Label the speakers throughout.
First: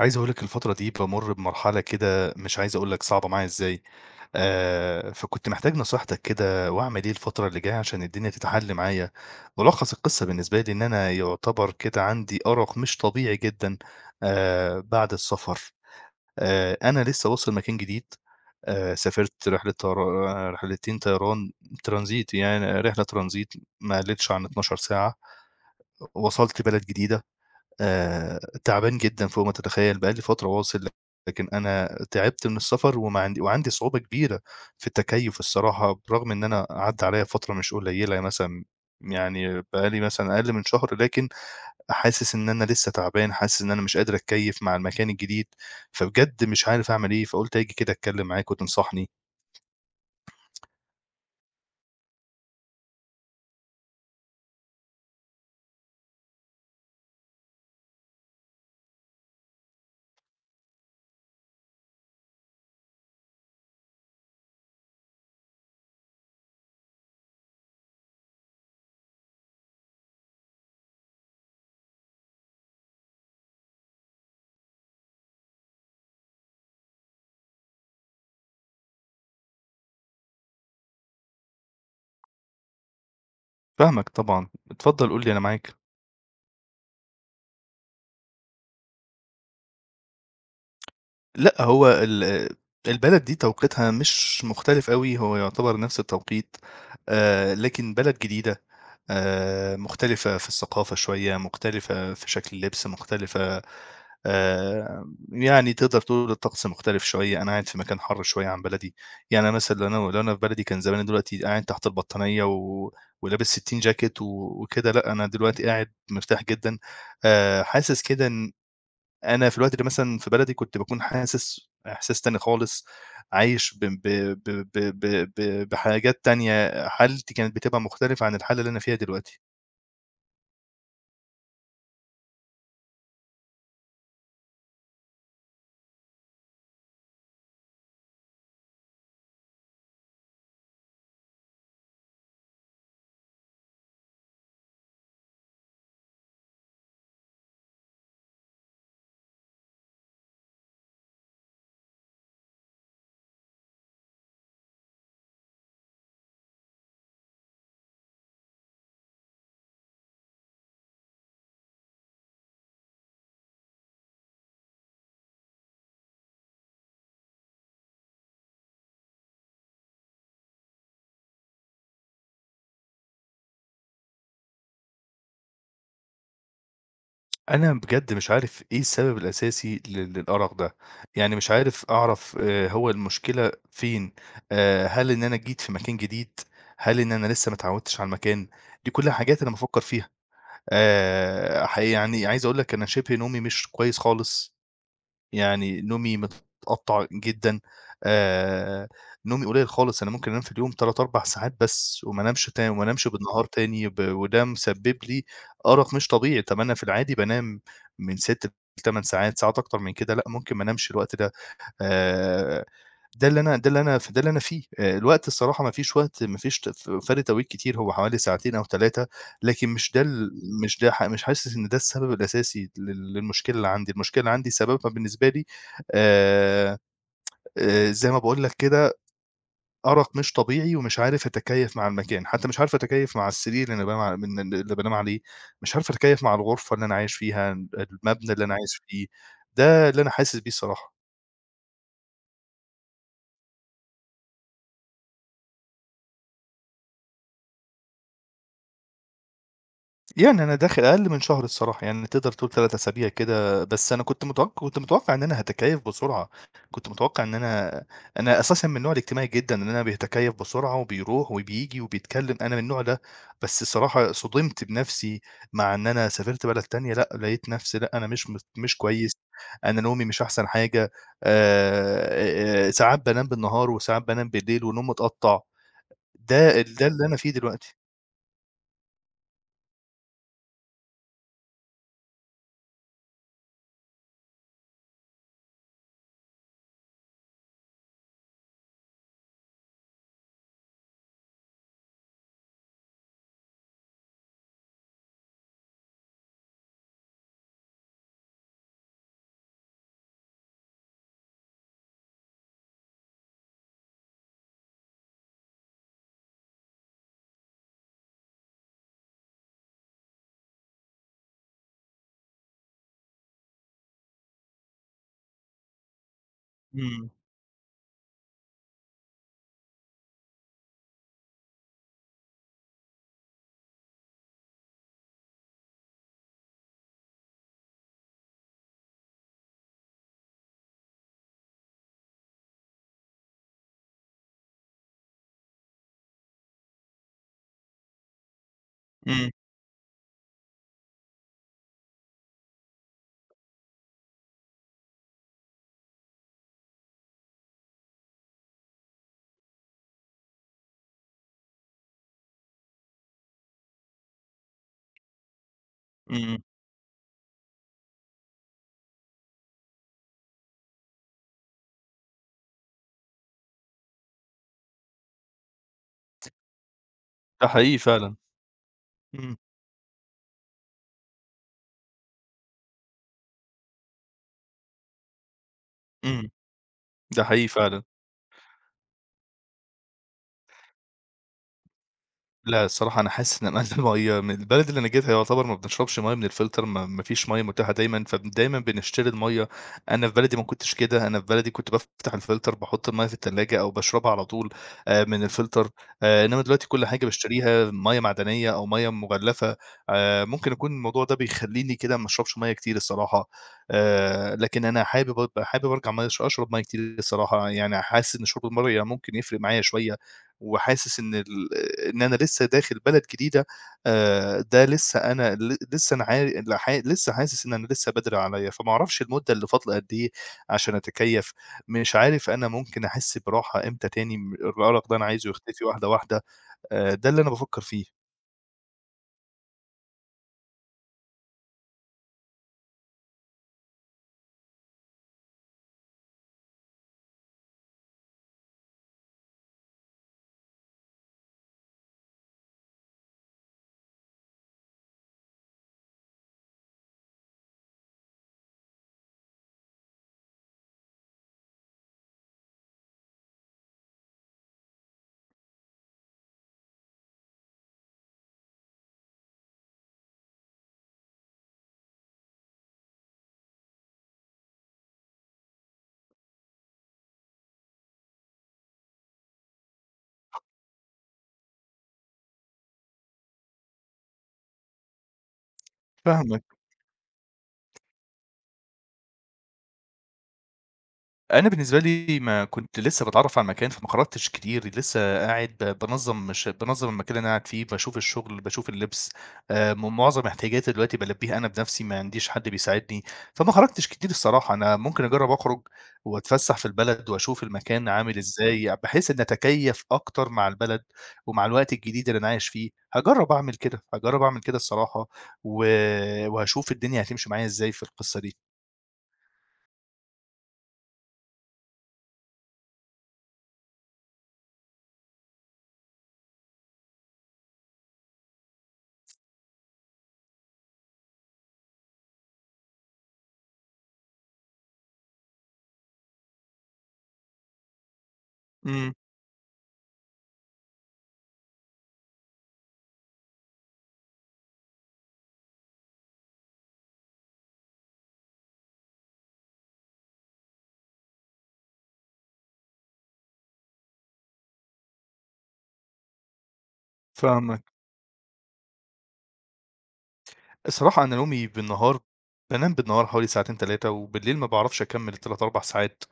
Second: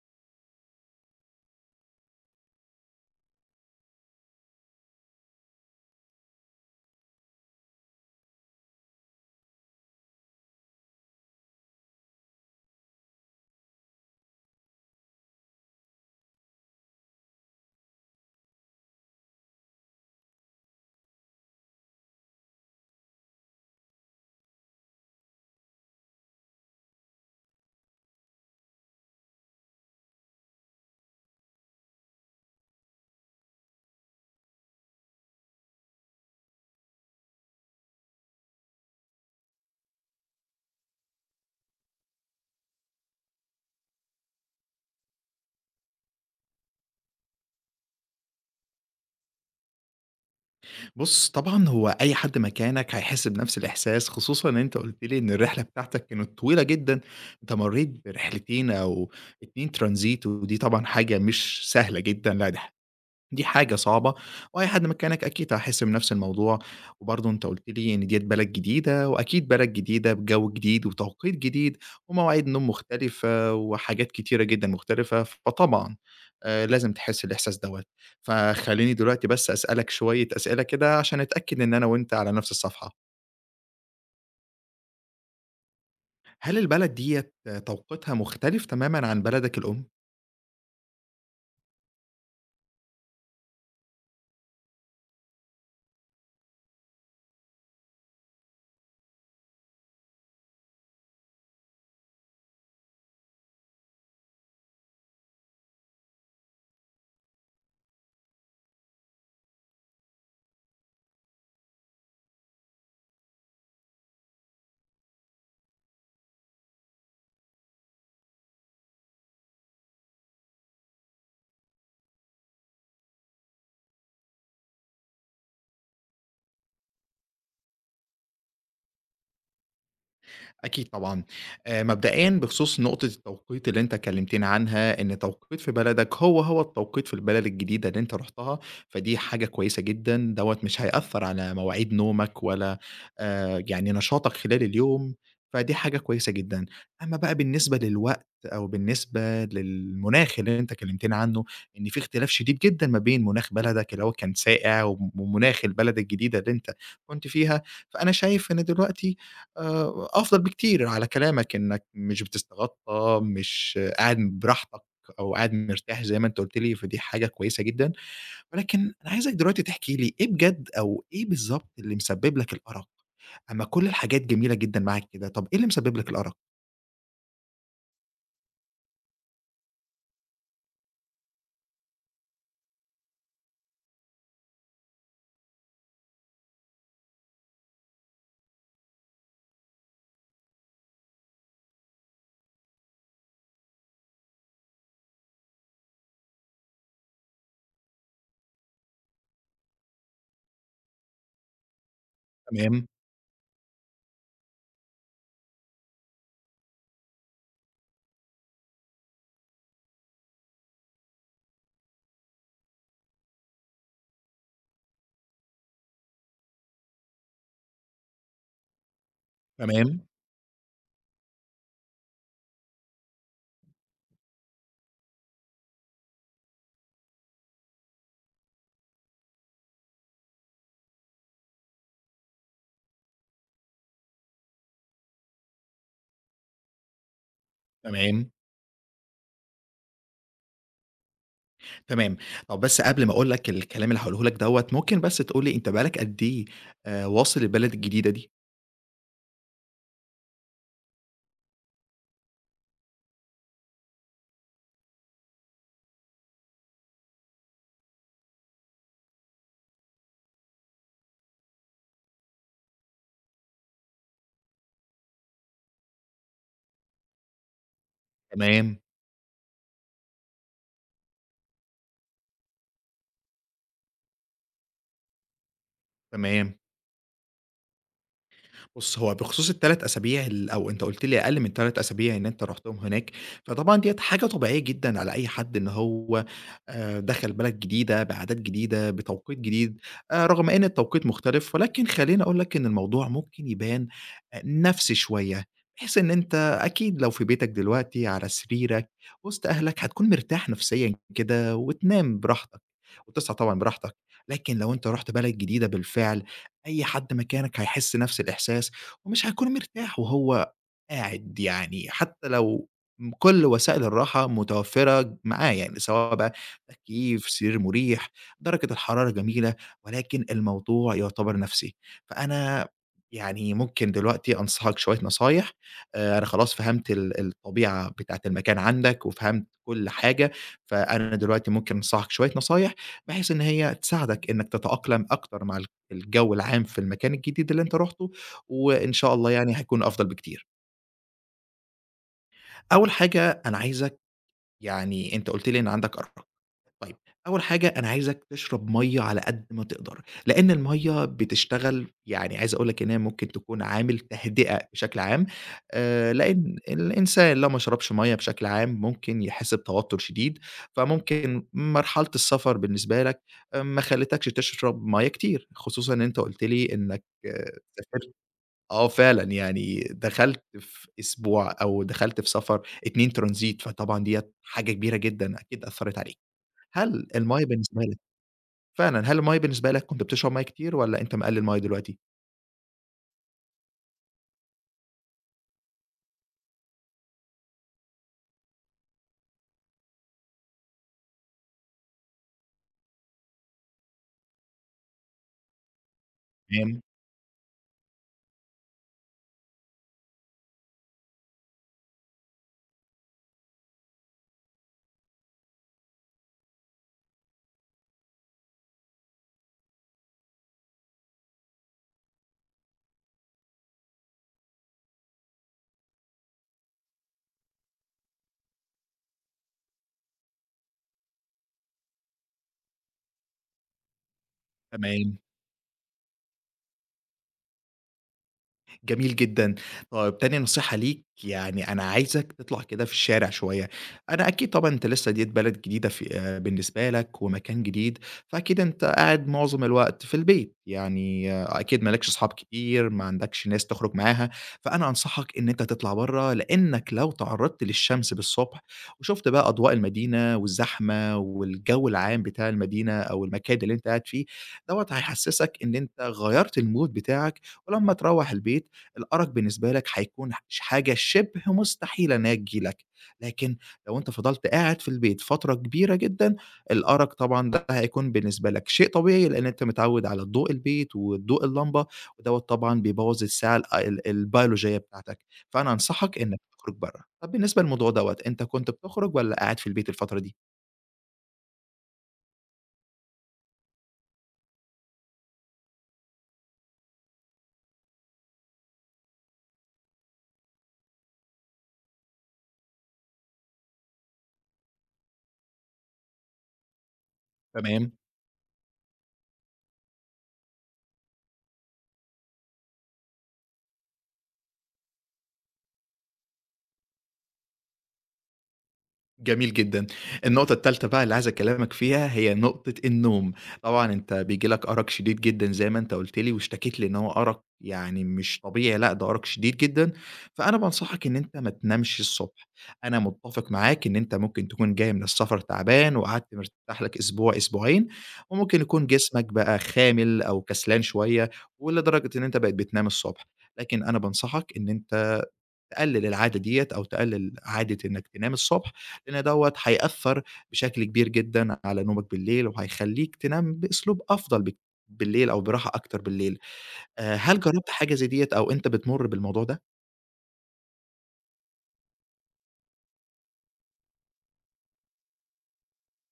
Speaker 1: عايز أقول لك الفترة دي بامُر بمرحلة كده مش عايز أقول لك صعبة معايا إزاي، فكنت محتاج نصيحتك كده وأعمل إيه الفترة اللي جاية عشان الدنيا تتحل معايا. ملخص القصة بالنسبة لي إن أنا يعتبر كده عندي أرق مش طبيعي جدًا بعد السفر. أنا لسه واصل مكان جديد، سافرت رحلة رحلتين طيران transit، يعني رحلة transit ما قلتش عن 12 ساعة، وصلت بلد جديدة. آآ تعبان جدًا فوق ما تتخيّل، بقى لي فترة واصل، لكن أنا تعبت من السفر وما عندي وعندي صعوبة كبيرة في التكيُّف الصراحة، برغم إن أنا عدّى عليّا فترة مش قليّلة مثلًا، يعني بقى لي مثلًا أقل من شهر، لكن حاسس إن أنا لسه تعبان، حاسس إن أنا مش قادر أتكيّف مع المكان الجديد، فبجد مش عارف أعمل إيه، فقُلت آجي كده أتكلّم معاك وتنصحني.
Speaker 2: بُص، طبعًا هو أي حد مكانك هيحس بنفس الإحساس، خصوصًا إن أنت قُلت لي إن الرحلة بتاعتك كانت طويلة جدًا، أنت مرّيت برحلتين أو 2 ترانزيت ودي طبعًا حاجة مش سهلة جدًا، لا ده دي حاجة صعبة، وأي حد مكانك أكيد هيحس بنفس الموضوع، وبرضه أنت قُلت لي إن ديّة بلد جديدة، وأكيد بلد جديدة بجو جديد وتوقيت جديد، ومواعيد نوم مختلفة، وحاجات كتيرة جدًا مختلفة، فطبعًا لازم تحس الإحساس دوّة، فخلّيني دلوقتي بس أسألك شوية أسئلة كده عشان أتأكد إن أنا وأنت على نفس الصفحة،
Speaker 1: فاهمك طبعًا، اتفضل قُل لي أنا معاك.
Speaker 2: هل البلد ديّة توقيتها مختلف تمامًا عن بلدك الأم؟
Speaker 1: لأ، هو ال البلد دي توقيتها مش مختلف أوي، هو يعتبر نفس التوقيت، لكن بلد جديدة، مختلفة في الثقافة شوية، مختلفة في شكل اللبس، مختلفة، يعني تقدر تقول الطقس مختلف شوية، أنا قاعد في مكان حَر شوية عن بلدي، يعني أنا مثلًا لو أنا في بلدي كان زماني دلوقتي قاعد تحت البطانية ولابس 60 جاكيت وكده، لأ، أنا دلوقتي قاعد مرتاح جدًا، حاسس كده إن أنا في الوقت ده مثلًا في بلدي كنت باكون حاسس إحساس تاني خالص، عايش ب ب ب ب ب ب بحاجات تانية، حالتي كانت بتبقى مختلفة عن الحالة اللي أنا فيها دلوقتي.
Speaker 2: أكيد طبعًا. مبدئيًا بخصوص نقطة التوقيت اللي أنت كلمتني عنها، إن توقيت في بلدك هو، هو التوقيت في البلد الجديدة اللي أنت رُحتها، فدي حاجة كويسة جدًا، دوّة مش هيأثّر على مواعيد نومك ولا يعني نشاطك خلال اليوم، فدي حاجة كويسة جدًا. أمّا بقى بالنسبة للوقت أو بالنسبة للمناخ اللي أنت كلمتني عنه، إن في اختلاف شديد جدًا ما بين مناخ بلدك اللي هو كان ساقع ومناخ البلد الجديدة اللي أنت كنت فيها، فأنا شايف إن دلوقتي أفضل بكتير على كلامك إنّك مش بتستغطّى، مش قاعد براحتك أو قاعد مرتاح زي ما أنت قُلت لي، فدي حاجة كويسة جدًا، ولكن أنا عايزك دلوقتي تحكي لي إيه بجد أو إيه بالضبط اللي مسبّب لك الأرق؟ أمّا كل الحاجات جميلة جدًا معاك كده، طَب إيه اللي مسبّب لك الأرق؟
Speaker 1: أنا بجد مش عارف إيه السبب الأساسي للأرق ده، يعني مش عارف أعرف هو المشكلة فين، هل إن أنا جيت في مكان جديد، هل إن أنا لسه ما اتعودتش على المكان؟ دي كلها حاجات أنا بافكّر فيها. ح يعني عايز أقول لك أنا شِبه نومي مش كويس خالص. يعني نومي متقطّع جدًا، آآ نومي قليل خالص، أنا ممكن أنام في اليوم 3، 4 ساعات بس وما
Speaker 2: تمام،
Speaker 1: أنامش بالنهار تاني، وده مسبب لي أرق مش طبيعي، طَب أنا في العادي بانام من 6 ل8 ساعات، ساعات أكتر من كده لأ، ممكن ما أنامش الوقت ده. آآ ده اللي أنا ده اللي أنا ف ده اللي أنا فيه، الوقت الصراحة ما فيش ت ف فرق توقيت كتير، هو حوالي ساعتين أو 3. لكن مش
Speaker 2: تمام،
Speaker 1: ده ال مش ده ح مش حاسس إن ده السبب الأساسي للمشكلة اللي عندي، المشكلة اللي عندي سببها بالنسبة لي آآ زي ما باقول لك كده أرق مش طبيعي ومش عارف أتكيّف مع المكان، حتى مش عارف أتكيّف مع السرير اللي أنا بانام ع من اللي بانام عليه، مش عارف أتكيّف مع الغرفة اللي أنا عايش فيها،
Speaker 2: تمام،
Speaker 1: المبنى اللي أنا عايش فيه، ده اللي أنا حاسس بيه الصراحة.
Speaker 2: تمام. طَب بس قبل ما أقول لك الكلام اللي هاقوله لك دوّة، ممكن بس تقول لي أنت بقى لك قد إيه واصل البلد الجديدة دي؟
Speaker 1: يعني أنا داخل أقل من شهر الصراحة، يعني تقدر تقول 3 أسابيع كده، بس أنا كنت متوقع إن أنا هاتكيّف بسرعة، كنت متوقع إن أنا أنا أساسًا من النوع الاجتماعي جدًا، إن أنا بيتكيّف بسرعة وبيروح وبييجي وبيتكلّم، أنا من النوع ده، بس الصراحة صُدمت بنَفْسي مع إن أنا سافرت بلد تانية، لأ، لقيت نَفْسي لأ، أنا
Speaker 2: تمام،
Speaker 1: مش كويس، أنا نومي مش أحسن حاجة، ساعات بانام بالنهار وساعات بانام بالليل ونوم متقطّع،
Speaker 2: تمام.
Speaker 1: ده اللي أنا فيه دلوقتي.
Speaker 2: بُص، هو بخصوص ال3 أسابيع أو أنت قُلت لي أقل من 3 أسابيع إن أنت رُحتهم هناك، فطبعًا ديّة حاجة طبيعية جدًا على أي حد إن هو دخل بلد جديدة، بعادات جديدة، بتوقيت جديد، رغم إن التوقيت مختلف، ولكن خلّيني أقول لك إن الموضوع ممكن يبان نَفْسي شوية، بحيث إن أنت أكيد لو في بيتك دلوقتي على سريرك وسط أهلك هتكون مرتاح نفسيًا كده وتنام براحتك، وتصحى طبعًا براحتك، لكن لو أنت رُحت بلد جديدة بالفعل أي حد مكانك هيحس نفس الإحساس، ومش هيكون مرتاح وهو قاعد يعني حتى لو كل وسائل الراحة متوفرة معاه، يعني سواء بقى
Speaker 1: إمم.
Speaker 2: تكييف، سرير مريح، درجة الحرارة جميلة، ولكن الموضوع يعتبر نفسي. فأنا يعني ممكن دلوقتي أنصحك شوية نصايح، أنا خلاص فهمت الطبيعة بتاعة المكان عندك، وفهمت كل حاجة، فأنا دلوقتي ممكن أنصحك شوية نصايح، بحيث إن هي تساعدك إنك تتأقلم أكتر مع الجو العام في المكان الجديد اللي أنت رُحته، وإن شاء الله
Speaker 1: إمم.
Speaker 2: يعني هيكون أفضل بكتير. أول حاجة أنا عايزك يعني أنت قُلت لي إن عندك أرق، طيب أول حاجة أنا عايزك تشرب مَيّة على قد ما تقدر، لإن المَيّة بتشتغل يعني عايز أقول لك إن هي ممكن تكون عامل تهدئة بشكل عام،
Speaker 1: إمم،
Speaker 2: لإن الإنسان لو ما شربش مَيّة بشكل عام ممكن يحس بتوتر شديد، فممكن مرحلة السفر بالنسبة لك ما خلّتكش تشرب مَيّة كتير، خصوصًا إن أنت قُلت لي إنك
Speaker 1: ده حقيقي
Speaker 2: سافرت
Speaker 1: فعلًا.
Speaker 2: فعلًا،
Speaker 1: إمم.
Speaker 2: يعني دخلت في أسبوع أو دخلت في سفر 2 transit فطبعًا ديّة حاجة كبيرة جدًا أكيد أثّرت عليك.
Speaker 1: إمم،
Speaker 2: هل
Speaker 1: ده
Speaker 2: المَيّة
Speaker 1: حقيقي
Speaker 2: بالنسبة
Speaker 1: فعلًا.
Speaker 2: لك فعلًا، هل المَيّة بالنسبة لك كنت بتشرب مَيّة كتير والّا أنت مقلِّل مَيّة دلوقتي؟
Speaker 1: لأ، الصراحة أنا حاسس إن أنا المَيّة من البلد اللي أنا جيتها يعتبر ما بنشربش مَيّة من الفلتر، ما فيش مَيّة متاحة دايمًا، فدايمًا بنشتري المَيّة. أنا في بلدي ما كنتش كده، أنا في بلدي كنت بافتح الفلتر، باحط المَيّة في التلاجة أو باشربها على طول من الفلتر، إنّما دلوقتي
Speaker 2: تمام،
Speaker 1: كل حاجة باشتريها مَيّة معدنية أو مَيّة مُغلّفة، ممكن يكون الموضوع ده بيخلّيني كده ما اشربش مَيّة كتير الصراحة، لكن أنا حابب أرجع مَيّة أشرب مَيّة كتير الصراحة، يعني حاسس إن شرب المَيّة ممكن يفرق معايا شوية. وحاسس إن أنا لسه داخل بلد جديدة، ده لسه أنا ل لسه أنا عار لح لسه حاسس إن أنا لسه بدري عليّا، فما أعرفش المدة اللي فاضلة قد إيه عشان أتكيّف، مش عارف أنا ممكن أحس براحة إمتى تاني، الأرق ده أنا
Speaker 2: تمام.
Speaker 1: عايزه يختفي واحدة واحدة، ده اللي أنا بافكّر فيه.
Speaker 2: جميل جدًا. طيب تاني نصيحة ليك، يعني أنا عايزك تطلع كده في الشارع شوية. أنا أكيد طبعًا أنت لسه ديّة بلد جديدة في بالنسبة لك ومكان جديد، فأكيد أنت قاعد معظم الوقت في البيت، يعني أكيد ما لكش أصحاب كتير، ما عندكش ناس تخرج معاها، فأنا أنصحك إن أنت تطلع برّه، لإنك لو تعرّضت للشمس بالصبح وشُفت بقى أضواء المدينة والزحمة والجو العام بتاع المدينة أو المكان اللي أنت قاعد فيه، دوّة هيحسّسك إن أنت غيّرت الmood بتاعك، ولمّا تروّح البيت الأرق بالنسبة لك هيكون حاجة شِبه مستحيلة إنها تيجي لك، لكن لو أنت فضلت قاعد في البيت فترة كبيرة جدًا، الأرق طبعًا ده هيكون بالنسبة لك شيء طبيعي، لإن أنت متعوّد على ضوء البيت وضوء اللمبة، ودوّة طبعًا بيبوّظ الساعة ال ال البيولوجية بتاعتك، فأنا أنصحك إنك
Speaker 1: فاهمك.
Speaker 2: تخرج برّه. طَب بالنسبة للموضوع دوّة، أنت كنت بتخرج والّا قاعد في البيت الفترة دي؟
Speaker 1: أنا بالنسبة لي ما كنت لسه باتعرّف على المكان، فما خرجتش كتير، لسه قاعد بانظّم، مش بانظّم المكان اللي أنا قاعد فيه، باشوف الشغل، باشوف اللبس، م معظم احتياجاتي دلوقتي بالبّيها أنا بنَفْسي، ما عنديش حد بيساعدني، فما خرجتش كتير الصراحة، أنا ممكن أجرّب أخرج وأتفسّح في البلد وأشوف المكان
Speaker 2: تمام.
Speaker 1: عامل إزاي، بحيث إني أتكيّف أكتر مع البلد ومع الوقت الجديد اللي أنا عايش فيه، هاجرّب أعمل كده، هاجرّب أعمل كده الصراحة، و وهاشوف الدنيا هتمشي معايا إزاي في القصة دي.
Speaker 2: جميل جدًا. النقطة التالتة بقى اللي عايز أكلّمك فيها هي نقطة النوم. طبعًا أنت بييجي لك أرق شديد جدًا زي ما أنت قُلت لي واشتكيت لي إن هو أرق يعني مش طبيعي، لأ ده أرق شديد جدًا، فأنا بانصحك إن أنت ما تنامش الصبح. أنا متّفق معاك إن أنت ممكن تكون جاي من السفر تعبان وقعدت مرتاح لك أسبوع، أسبوعين وممكن يكون
Speaker 1: إمم،
Speaker 2: جسمك بقى خامل أو كسلان شوية ولدرجة إن أنت بقيت بتنام الصبح. لكن أنا بانصحك إن أنت تقلل العادة ديّة أو تقلل عادة إنك تنام الصبح، لإن دوّة هيأثّر بشكل كبير جدًا على نومك بالليل، وهيخلّيك تنام بأسلوب أفضل بالليل أو براحة أكتر بالليل. هل جرّبت
Speaker 1: فاهمِك.
Speaker 2: حاجة زي ديّة أو أنت بتمُر بالموضوع ده؟
Speaker 1: الصراحة أنا نومي بالنهار، بانام بالنهار حوالي ساعتين 3، وبالليل ما باعرفش أكمّل ال3، 4 ساعات،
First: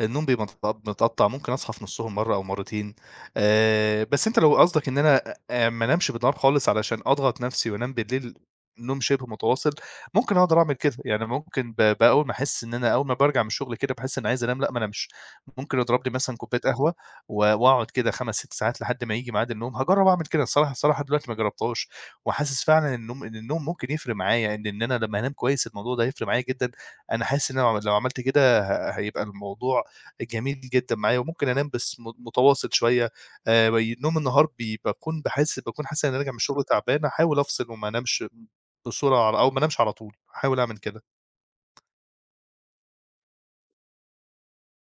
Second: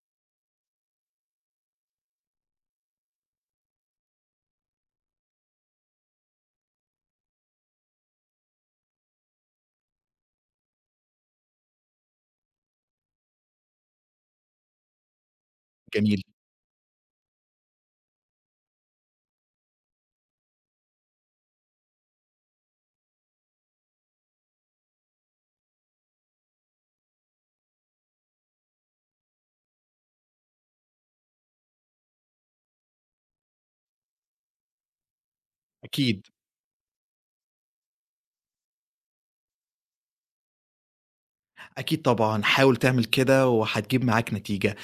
Speaker 1: النوم بيبقى متقطّع، ممكن أصحى في نُصّهم مرّة أو مرّتين، بس أنت لو قصدك إن أنا ما انامش بالنهار خالص علشان أضغط نَفْسي وأنام بالليل نوم شِبه متواصل، ممكن أقدر أعمل كده، يعني ممكن ب بأول ما أحس إن أنا أول ما بارجع من الشغل كده باحس إنّي عايز أنام، لأ ما انامش، ممكن أضرب لي
Speaker 2: جميل،
Speaker 1: مثلًا كوباية قهوة وأقعد كده 5، 6 ساعات لحد ما ييجي ميعاد النوم، هاجرّب أعمل كده الصراحة، دلوقتي ما جرّبتهاش، وحاسس فعلًا ان النوم إن النوم ممكن يفرق معايا، إن أنا لمّا أنام كويس الموضوع ده هيفرق معايا جدًا، أنا حاسس إن أنا لو عملت كده هيبقى الموضوع جميل جدًا معايا، وممكن أنام بس متواصل شوية، ي نوم النهار بي باكون باحس باكون حاسس إن أنا
Speaker 2: أكيد،
Speaker 1: راجع من الشغل تعبان، أحاول أفصل وما أنامش بسرعة على- أو ما أنامش على طول، أحاول أعمل كده.
Speaker 2: أكيد طبعًا، حاول تعمل كده وهتجيب معاك نتيجة.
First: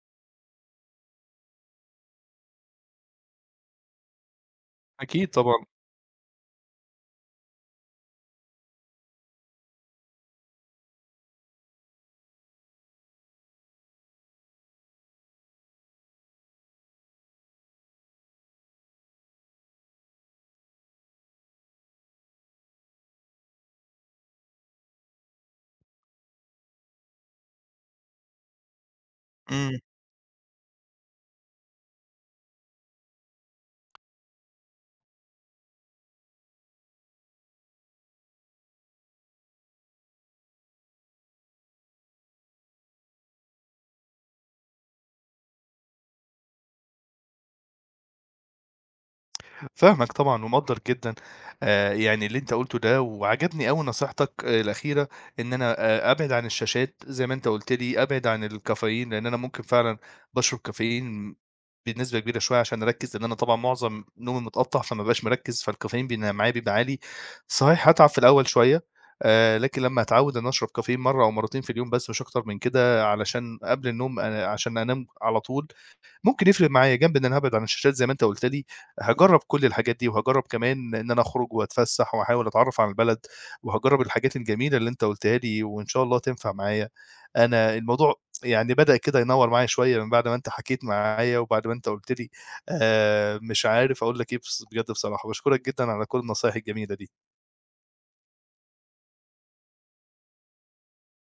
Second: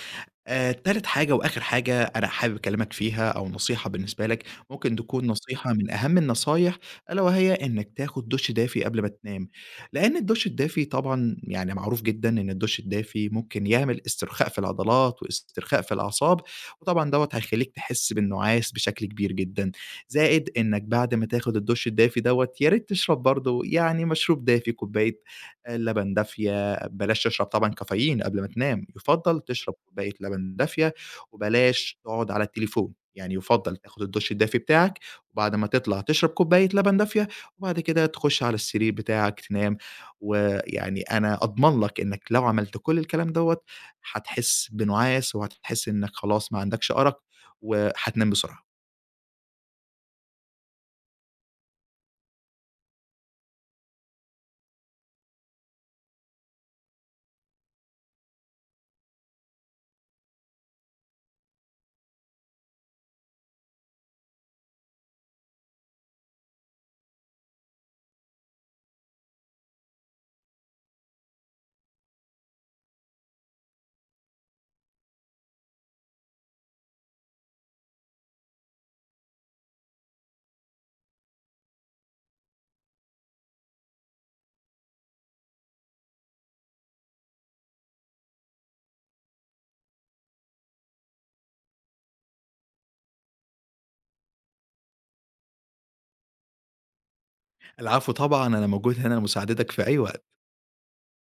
Speaker 2: تالت حاجة وآخر حاجة أنا حابب أكلمك فيها أو نصيحة بالنسبة لك، ممكن تكون
Speaker 1: أكيد طبعًا.
Speaker 2: نصيحة من أهم النصايح ألا وهي إنك تاخد دُش دافي قبل ما تنام، لأن الدُش الدافي طبعًا يعني معروف جدًا إن الدُش الدافي ممكن يعمل استرخاء في العضلات واسترخاء في الأعصاب، وطبعًا دوّة هيخلّيك تحس بالنُعاس بشكل كبير جدًا، زائد إنك بعد ما تاخد الدُش الدافي دوّة يا ريت تشرب برضه يعني مشروب دافي، كوباية لبن دافية بلاش تشرب طبعًا كافيين قبل ما تنام، يُفضّل تشرب
Speaker 1: إمم.
Speaker 2: كوباية لبن دافية، وبلاش تقعد على التليفون، يعني يُفضّل تاخد الدُش الدافي بتاعك، وبعد ما تطلع تشرب كوباية لبن دافية، وبعد كده تخش على السرير بتاعك تنام، ويعني أنا أضمن لك إنك لو عملت كل الكلام دوّة، هتحس بنُعاس وهتحس إنك خلاص ما عندكش أرق، وهتنام بسرعة.
Speaker 1: فاهمك طبعًا ومقدّر جدًا يعني اللي أنت قُلته ده، وعجبني أوي نصيحتك، آه، الأخيرة، إن أنا أبعد عن الشاشات زي ما أنت قُلت لي، أبعد عن الكافيين لإن أنا ممكن فعلًا باشرب كافيين بنسبة كبيرة شوية عشان أركّز، لإن أنا طبعًا معظم نومي متقطّع فما بابقاش مركّز، فالكافيين بيبقى عالي. صحيح هاتعب في الأول شوية، لكن لمّا أتعوّد إن أشرب كافيين مرّة أو مرّتين في اليوم بس مش أكتر من كده، علشان قبل النوم عشان أنام على طول، ممكن يفرق معايا جنب إن أنا هابعد عن الشاشات زي ما أنت قُلت لي، هاجرّب كل الحاجات دي، وهاجرّب كمان إن أنا أخرج وأتفسّح وأحاول أتعرّف على البلد، وهاجرّب الحاجات الجميلة اللي أنت قُلتها لي، وإن شاء الله تنفع معايا. أنا الموضوع يعني بدأ كده ينوّر معايا شوية من بعد ما أنت حكيت معايا، وبعد ما أنت قُلت لي، مش عارف أقول لك إيه، بص بجد بصراحة، باشكرك جدًا على كل النصايح الجميلة دي.
Speaker 2: العفو طبعًا، أنا موجود هنا لمساعدتك في أي وقت.